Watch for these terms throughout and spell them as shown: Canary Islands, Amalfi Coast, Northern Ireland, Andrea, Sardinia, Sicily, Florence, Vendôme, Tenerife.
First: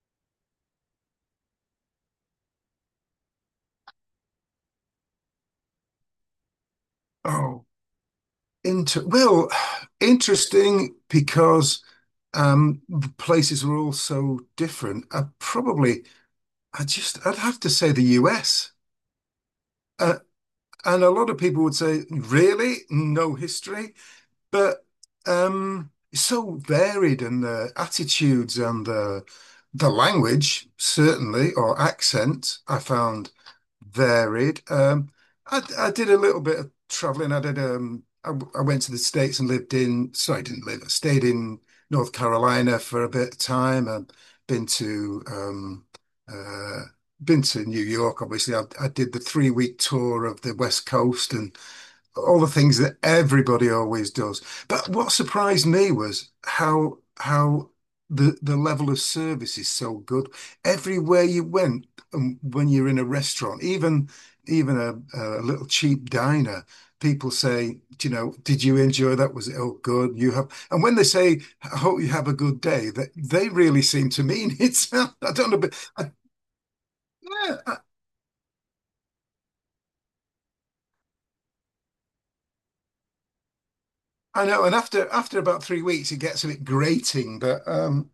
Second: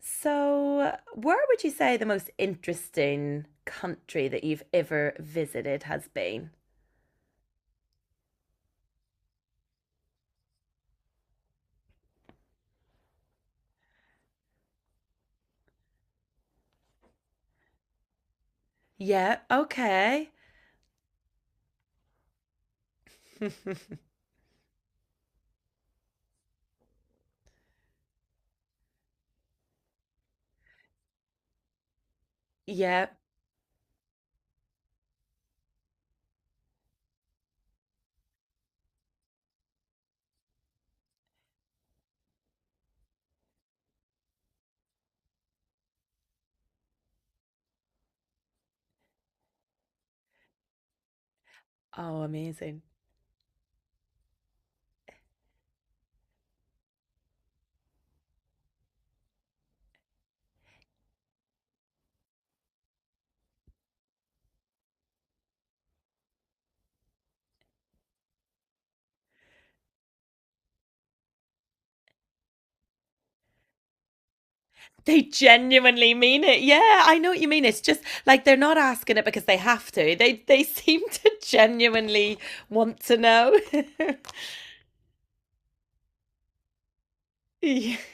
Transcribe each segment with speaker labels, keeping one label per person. Speaker 1: So, where would you say the most interesting country that you've ever visited has been?
Speaker 2: Oh, inter well, interesting because the places were all so different. I just I'd have to say the US.
Speaker 1: Yeah,
Speaker 2: Uh,
Speaker 1: okay.
Speaker 2: and a lot of people would say, really? No history? But it's so varied, and the attitudes and the language, certainly, or accent, I
Speaker 1: Yeah.
Speaker 2: found varied. I did a little bit of traveling. I did. I went to the States and lived in. Sorry, I didn't live. I stayed in North Carolina for a bit of time. I've been to um, uh, been to New York. Obviously, I did the 3 week tour of the West Coast and
Speaker 1: Oh,
Speaker 2: all the things
Speaker 1: amazing.
Speaker 2: that everybody always does. But what surprised me was how the level of service is so good. Everywhere you went, when you're in a restaurant, even a little cheap diner, people say, "Do you know, did you enjoy that? Was it all good? You have." And when they say, "I hope you have a good day," that they really seem to mean it.
Speaker 1: They
Speaker 2: I don't know, but
Speaker 1: genuinely mean it. Yeah, I know what you
Speaker 2: yeah,
Speaker 1: mean. It's just like they're not asking it because they have to. They seem to genuinely want to know.
Speaker 2: I know. And after about 3 weeks, it gets a bit grating, but
Speaker 1: Yeah.
Speaker 2: um,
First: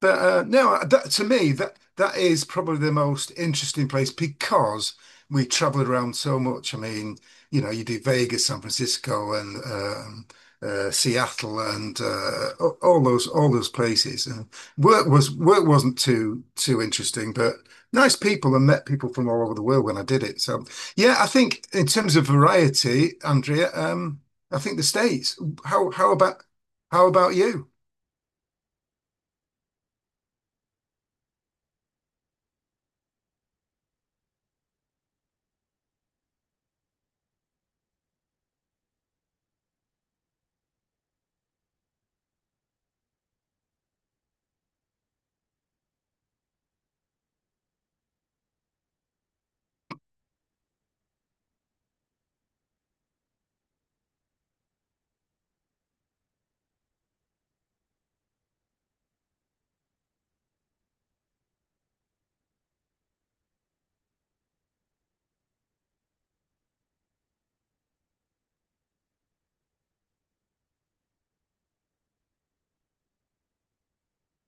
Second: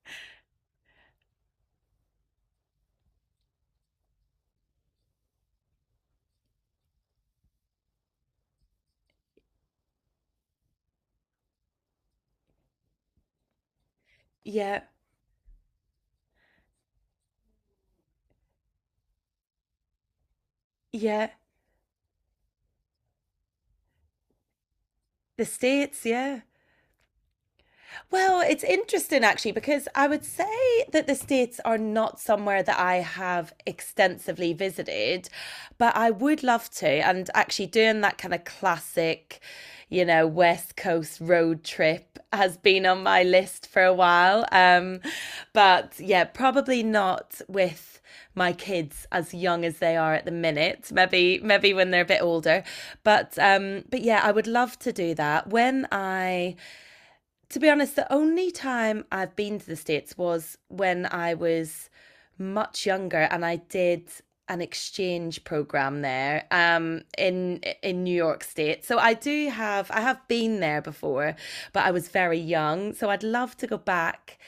Speaker 2: But uh, no, that, to me, that is probably the most interesting place because we traveled around so much. I mean, you know, you do Vegas, San Francisco, and Seattle, and all those places. And
Speaker 1: Yeah.
Speaker 2: work wasn't too interesting, but nice people, and met people from all over the world when I did it. So yeah, I
Speaker 1: Yeah.
Speaker 2: think in terms of variety, Andrea, I think the States.
Speaker 1: The
Speaker 2: How
Speaker 1: States,
Speaker 2: how
Speaker 1: yeah.
Speaker 2: about how about you?
Speaker 1: Well, it's interesting actually because I would say that the States are not somewhere that I have extensively visited, but I would love to. And actually, doing that kind of classic, you know, West Coast road trip has been on my list for a while. But yeah, probably not with my kids as young as they are at the minute, maybe when they're a bit older, but yeah, I would love to do that when I to be honest, the only time I've been to the States was when I was much younger, and I did an exchange program there in New York state. So I do have, I have been there before, but I was very young. So I'd love to go back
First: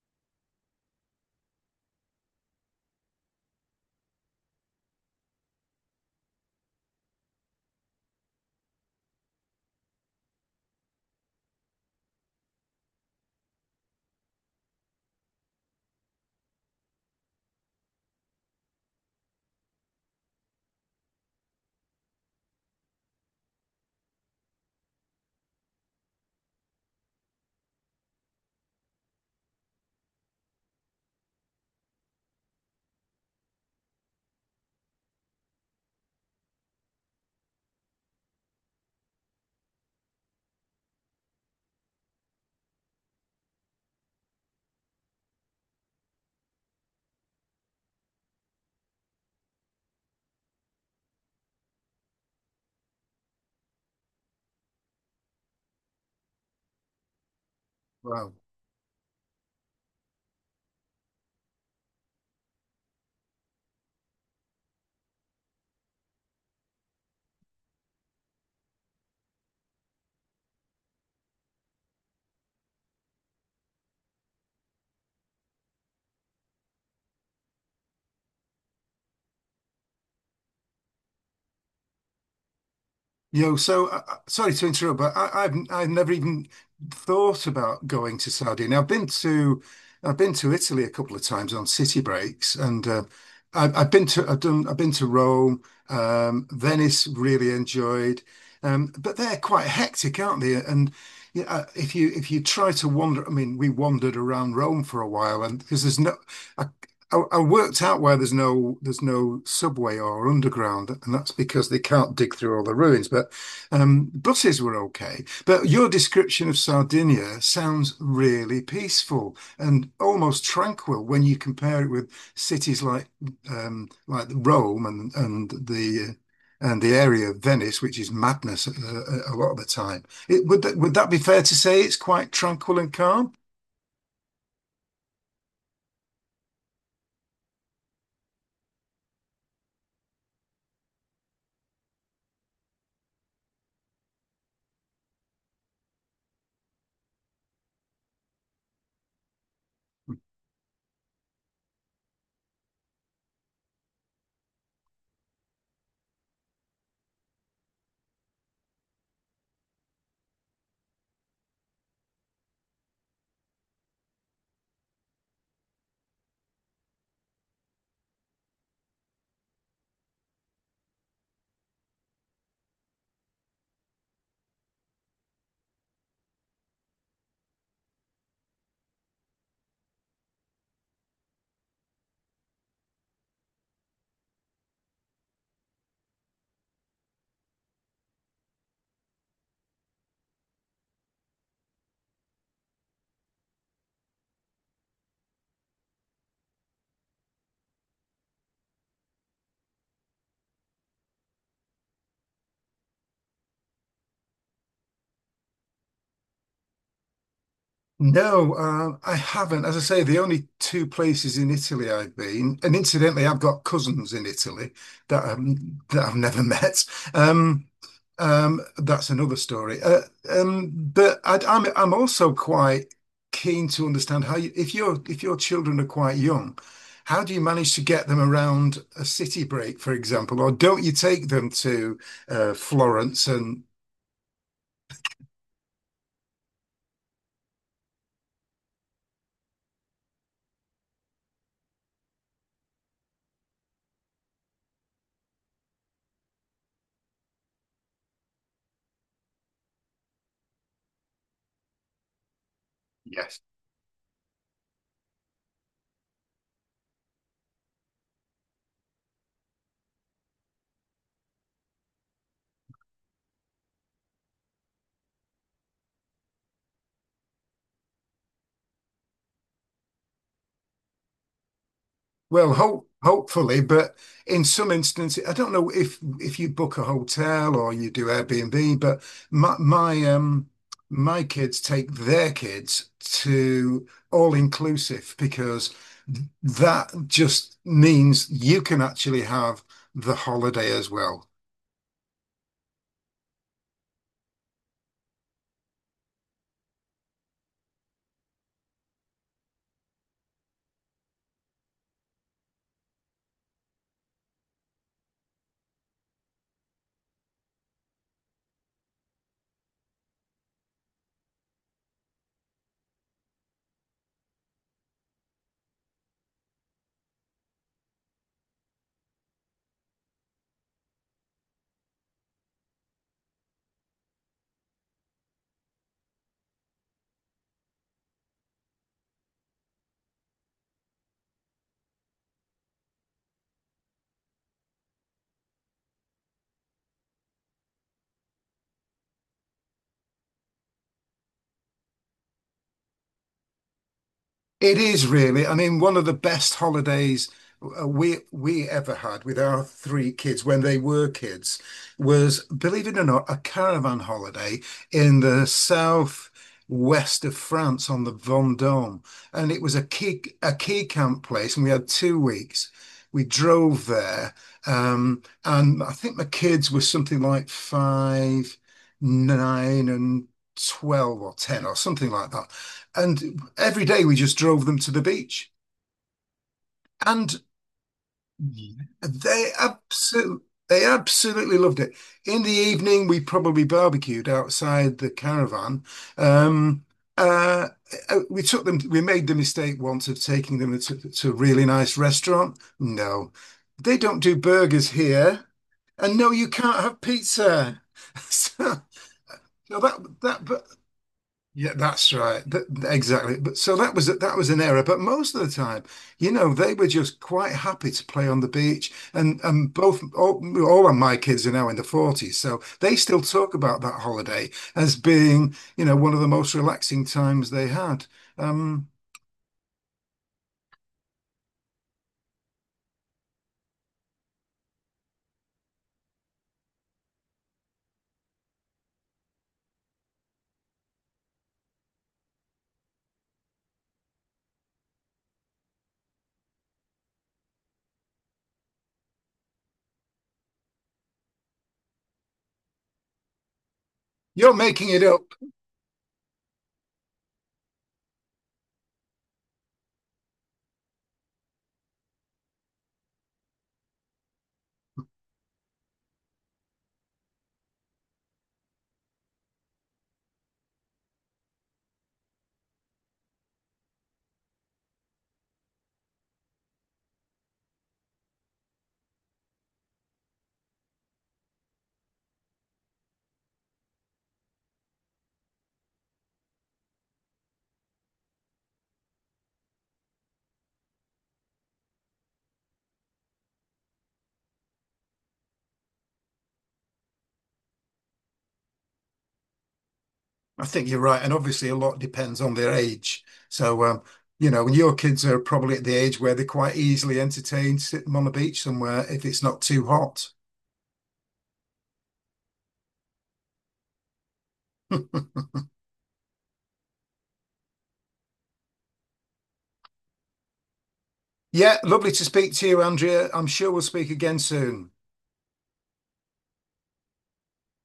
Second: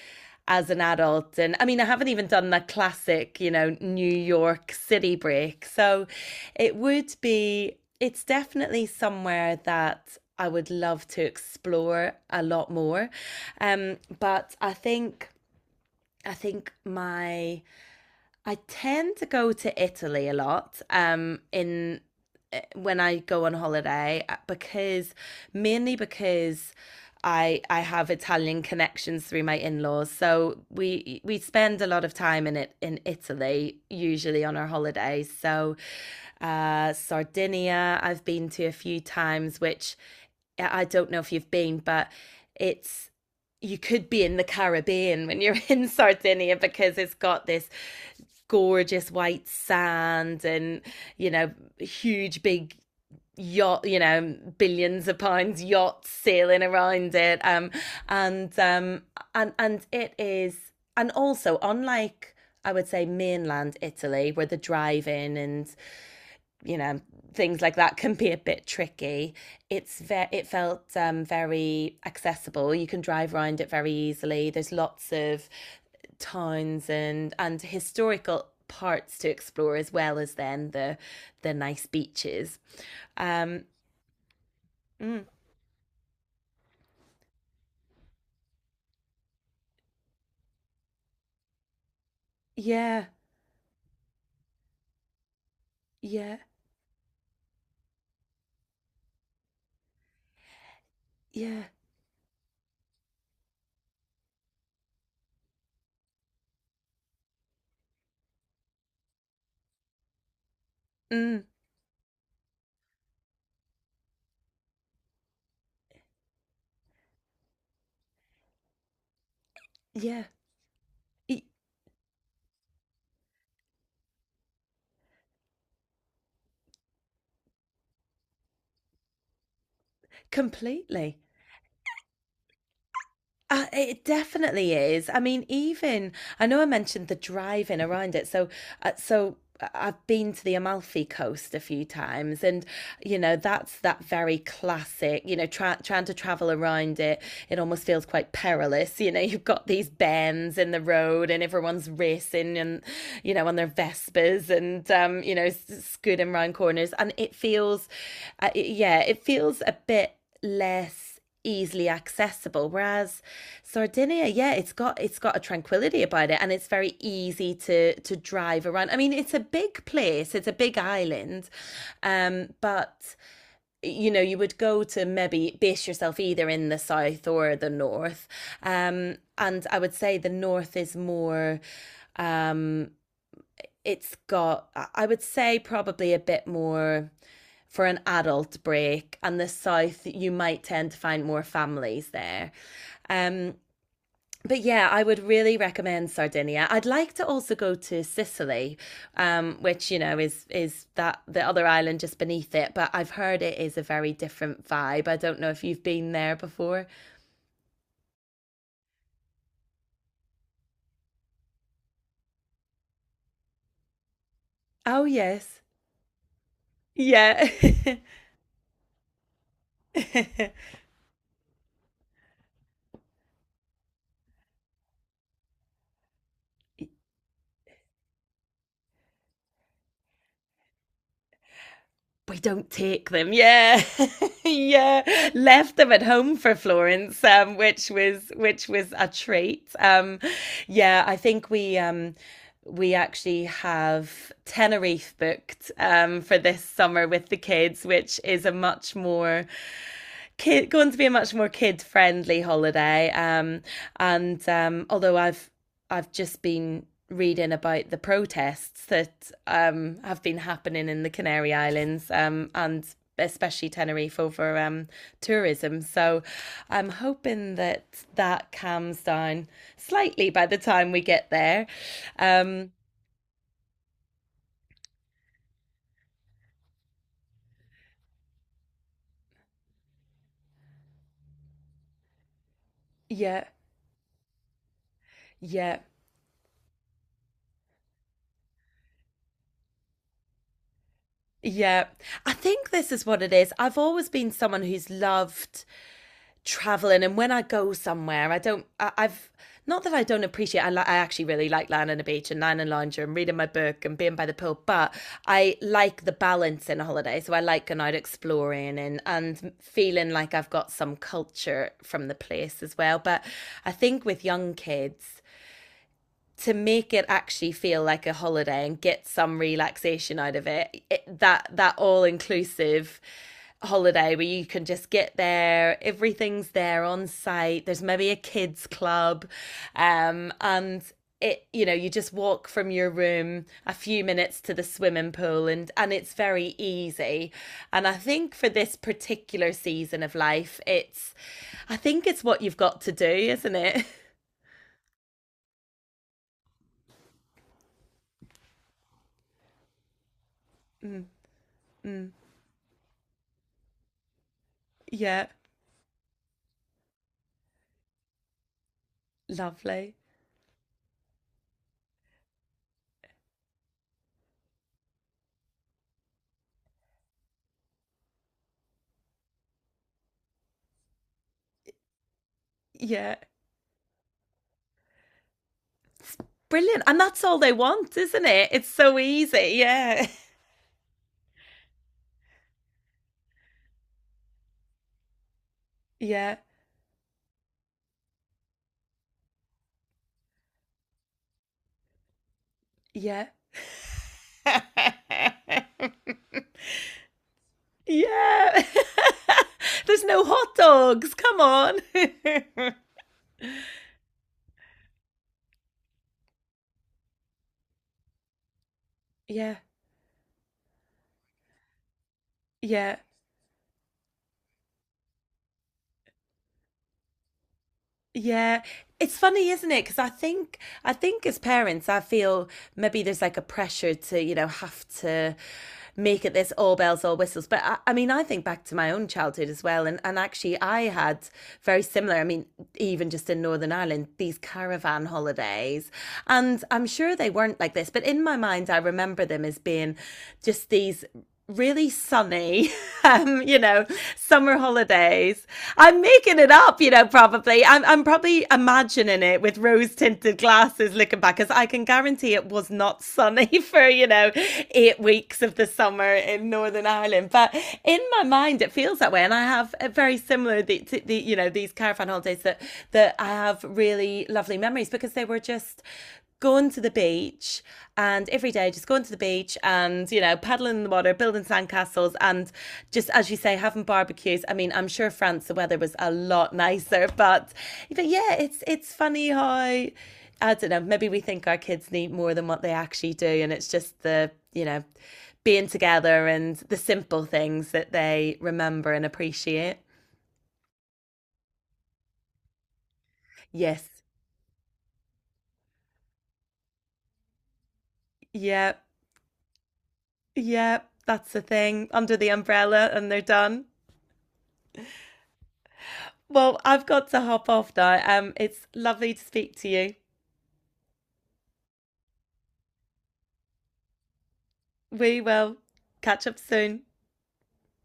Speaker 1: as an adult. And I mean, I haven't even done the classic, you know, New York city break. So it would be, it's definitely somewhere that I would love to explore a lot more. But I think, I think my I tend to go to Italy a lot when I go on holiday, because mainly because I have Italian connections through my in-laws. So we spend a lot of time in it in Italy usually on our holidays. So Sardinia I've been to a few times, which I don't know if you've been, but it's, you could be in the Caribbean when you're in Sardinia because it's got this gorgeous white sand and, you know, huge big yacht, you know, billions of pounds yachts sailing around it.
Speaker 2: Wow.
Speaker 1: And and it is, and also, unlike, I would say, mainland Italy where the drive in and, you know, things like that can be a bit tricky, it felt very accessible. You can drive around it very easily. There's lots of towns and historical parts to explore, as well as then the nice beaches.
Speaker 2: Yo,
Speaker 1: um
Speaker 2: so sorry to interrupt, but
Speaker 1: mm,
Speaker 2: I've never even thought about going to Saudi. Now, I've been to Italy a couple of times on city breaks, and uh,
Speaker 1: yeah.
Speaker 2: I've I've been to I've done I've been to Rome,
Speaker 1: Yeah.
Speaker 2: Venice. Really enjoyed, but they're quite hectic, aren't they? And yeah,
Speaker 1: Yeah.
Speaker 2: if you try to wander, I mean, we wandered around Rome for a while, and because there's no. I worked out why there's no subway or underground, and that's
Speaker 1: mm,
Speaker 2: because they can't dig through all the ruins. But buses were okay. But your description of Sardinia sounds really peaceful and
Speaker 1: yeah.
Speaker 2: almost tranquil when you
Speaker 1: e-
Speaker 2: compare it with cities like Rome and the area of Venice, which is madness, a lot of the time. It, would that be
Speaker 1: Completely.
Speaker 2: fair to say? It's quite tranquil and calm.
Speaker 1: It definitely is. I mean, even, I know I mentioned the driving around it. So, I've been to the Amalfi Coast a few times, and you know, that's that very classic. You know, trying to travel around it, it almost feels quite perilous. You know, you've got these bends in the road, and everyone's racing and, you know, on their Vespers and, you know, scooting round corners. And it feels, yeah, it feels a bit less easily accessible, whereas Sardinia, yeah, it's got a tranquility about it, and it's very easy to drive around. I mean, it's a big place, it's a big island. But you know, you would go to maybe base yourself either in the south or the north. And I would say the north is more, um it's got, would say probably a bit more for an adult break, and the south you might tend to find more families there. um but yeah, I would really recommend Sardinia. I'd like to also go to Sicily, which, you know, is that the other island just beneath it. But I've heard it is a very different vibe. I don't know if you've been there before.
Speaker 2: No, I haven't. As I say, the only two places in Italy I've been, and incidentally, I've got cousins in Italy
Speaker 1: Oh
Speaker 2: that I've,
Speaker 1: yes,
Speaker 2: that I've never met.
Speaker 1: yeah.
Speaker 2: Um, that's another story. But I'm also quite keen to understand how you, if your children are quite young, how do you manage to get them around a city break, for example, or don't you take them to
Speaker 1: We don't take
Speaker 2: Florence
Speaker 1: them.
Speaker 2: and.
Speaker 1: Yeah, yeah. Left them at home for Florence, which was a treat. Yeah, I think we actually have Tenerife booked for this summer with the kids, which is a much more going to be a much more kid friendly holiday.
Speaker 2: Yes.
Speaker 1: And although I've just been reading about the protests that have been happening in the Canary Islands and especially Tenerife over tourism. So I'm hoping that that calms down slightly by the time we get there.
Speaker 2: Well,
Speaker 1: Um,
Speaker 2: hopefully, but in some instances, I don't know if you book a hotel or you do Airbnb, but my my um my kids take their kids
Speaker 1: yeah,
Speaker 2: to all inclusive because
Speaker 1: yeah.
Speaker 2: that just means you can actually have the holiday as well.
Speaker 1: Yeah, I think this is what it is. I've always been someone who's loved traveling, and when I go somewhere, I don't I, I've not that I don't appreciate, I actually really like lying on the beach and lying in lounger and reading my book and being by the pool. But I like the balance in a holiday, so I like going out exploring and feeling like I've got some culture from the place as well. But I think with young kids, to make it actually feel like a holiday and get some relaxation out of it, that all inclusive holiday where you can just get there, everything's there on site, there's maybe a kids club, and, it, you know, you just walk from your room a few minutes to the swimming pool, and it's very easy. And I think for this particular season of life, it's I think it's what you've got to do, isn't it?
Speaker 2: It is really. I mean, one of the best holidays we ever had with our three kids when they
Speaker 1: mm,
Speaker 2: were kids
Speaker 1: mm,
Speaker 2: was, believe it or not, a caravan holiday in
Speaker 1: yeah.
Speaker 2: the south west of France on the Vendôme, and it was
Speaker 1: Lovely.
Speaker 2: a key camp place, and we had 2 weeks. We drove there, and I think my kids were something like five, nine, and 12 or 10 or something like that.
Speaker 1: Yeah.
Speaker 2: And every day we just drove them to the beach.
Speaker 1: Brilliant. And that's all
Speaker 2: And
Speaker 1: they want, isn't it? It's so easy.
Speaker 2: they
Speaker 1: Yeah.
Speaker 2: absolutely they absolutely loved it. In the evening, we probably barbecued outside the caravan.
Speaker 1: Yeah.
Speaker 2: Um, uh, we took them, we made the mistake once of taking them to a really nice restaurant.
Speaker 1: Yeah.
Speaker 2: No, they don't do burgers here. And no, you can't have pizza.
Speaker 1: Yeah.
Speaker 2: So, so
Speaker 1: There's
Speaker 2: that
Speaker 1: no
Speaker 2: that
Speaker 1: hot
Speaker 2: but
Speaker 1: dogs. Come
Speaker 2: yeah,
Speaker 1: on.
Speaker 2: that's right. Exactly. But so that was an error. But most of the time, you know, they were just quite happy to play on the beach.
Speaker 1: Yeah.
Speaker 2: All of my kids are now in the 40s, so they
Speaker 1: Yeah.
Speaker 2: still talk about that holiday as being, you know, one of the most relaxing times they had.
Speaker 1: Yeah.
Speaker 2: Um,
Speaker 1: It's funny, isn't it? Because I think as parents, I feel maybe there's like a pressure to, you know, have to make it this all bells all whistles. But I mean, I think back to my own childhood as well, and actually I had very similar. I mean, even just in Northern Ireland, these caravan holidays, and I'm sure they weren't like this, but in my mind I remember them as being just these really sunny, you know,
Speaker 2: you're
Speaker 1: summer
Speaker 2: making it up.
Speaker 1: holidays. I'm making it up, you know, probably. I'm probably imagining it with rose tinted glasses looking back, because I can guarantee it was not sunny for, you know, 8 weeks of the summer in Northern Ireland. But in my mind, it feels that way. And I have a very similar, to the, you know, these caravan holidays that, that I have really lovely memories because they were just going to the beach. And every day, just going to the beach and, you know, paddling in the water, building sandcastles, and just as you say, having barbecues. I mean, I'm sure France the weather was a lot nicer, but yeah, it's funny how I don't know, maybe we think our kids need more than what they actually do, and it's just the, you know, being together and the simple things that they remember and appreciate.
Speaker 2: I think you're right, and obviously a lot depends on their age. So
Speaker 1: Yes,
Speaker 2: you know, your kids are probably at the age where they're quite easily entertained sitting on the beach
Speaker 1: yeah.
Speaker 2: somewhere if it's not too hot.
Speaker 1: Yeah, that's the thing. Under the umbrella and they're done. Well, I've got to hop off now. It's lovely to speak to you.
Speaker 2: Yeah, lovely to speak to you, Andrea. I'm sure we'll speak again soon.
Speaker 1: We will catch up soon.